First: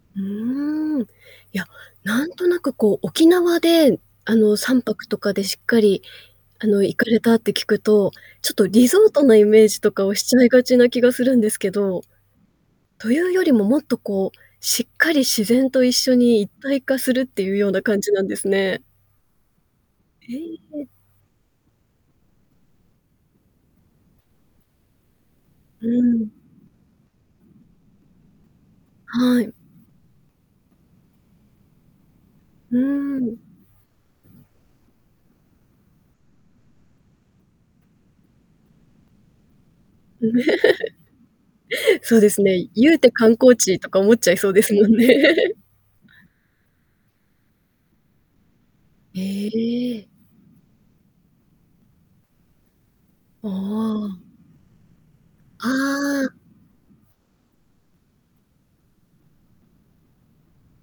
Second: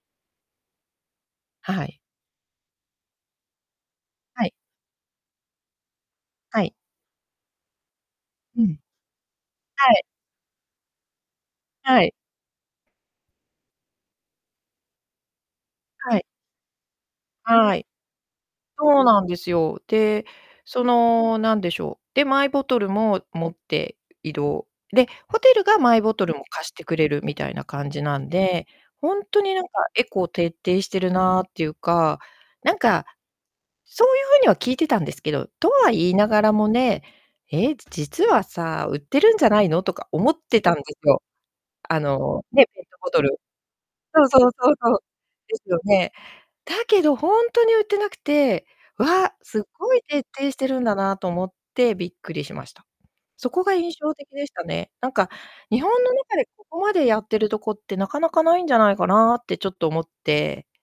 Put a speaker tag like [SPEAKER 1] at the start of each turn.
[SPEAKER 1] うーん。いや、
[SPEAKER 2] はい。
[SPEAKER 1] なんとなくこう沖縄であ
[SPEAKER 2] はい。
[SPEAKER 1] の3泊とかでしっかり
[SPEAKER 2] は
[SPEAKER 1] あ
[SPEAKER 2] い。
[SPEAKER 1] の行かれたって聞くと、ちょっ
[SPEAKER 2] う
[SPEAKER 1] と
[SPEAKER 2] ん、
[SPEAKER 1] リゾートのイメージと
[SPEAKER 2] はい。
[SPEAKER 1] かをしちゃいがちな気がするんですけど、
[SPEAKER 2] はい。
[SPEAKER 1] というよりももっとこうしっかり自然と一緒
[SPEAKER 2] はい。
[SPEAKER 1] に一体化するっていうよう
[SPEAKER 2] は
[SPEAKER 1] な
[SPEAKER 2] い、
[SPEAKER 1] 感じなんですね。
[SPEAKER 2] そうなんですよ。で、
[SPEAKER 1] え
[SPEAKER 2] そ
[SPEAKER 1] え。
[SPEAKER 2] のなんでしょう、で、マイボトルも持って移動。で、ホテルが
[SPEAKER 1] う
[SPEAKER 2] マイボトル
[SPEAKER 1] ん。
[SPEAKER 2] も貸してくれるみたいな感じなんで、ほんと
[SPEAKER 1] はい。
[SPEAKER 2] になんかエコ徹底してるなっていうか、な
[SPEAKER 1] う
[SPEAKER 2] んか、
[SPEAKER 1] ーん。
[SPEAKER 2] そういう風には聞いてたんですけど、とは言いながらもね、「え、実はさあ、売ってるんじゃないの？」とか
[SPEAKER 1] うん。
[SPEAKER 2] 思ってたんですよ。あ
[SPEAKER 1] そうです
[SPEAKER 2] の、ね、
[SPEAKER 1] ね。
[SPEAKER 2] ペッ
[SPEAKER 1] ゆ
[SPEAKER 2] ト
[SPEAKER 1] うて
[SPEAKER 2] ボトル
[SPEAKER 1] 観光地とか思っ
[SPEAKER 2] そう
[SPEAKER 1] ちゃい
[SPEAKER 2] そ
[SPEAKER 1] そ
[SPEAKER 2] う
[SPEAKER 1] うで
[SPEAKER 2] そ
[SPEAKER 1] す
[SPEAKER 2] う
[SPEAKER 1] も
[SPEAKER 2] そ
[SPEAKER 1] ん
[SPEAKER 2] う、
[SPEAKER 1] ね。
[SPEAKER 2] ですよね。だけどほんとに売ってなくて、わ、
[SPEAKER 1] へ
[SPEAKER 2] すごい
[SPEAKER 1] え。
[SPEAKER 2] 徹底してるんだなと思ってびっくりしました。
[SPEAKER 1] あ
[SPEAKER 2] そこが印象
[SPEAKER 1] あ。
[SPEAKER 2] 的でしたね。なんか、
[SPEAKER 1] あ
[SPEAKER 2] 日本の
[SPEAKER 1] あ。
[SPEAKER 2] 中でここまでやってるとこって中々無いんじゃないかなってちょっと思って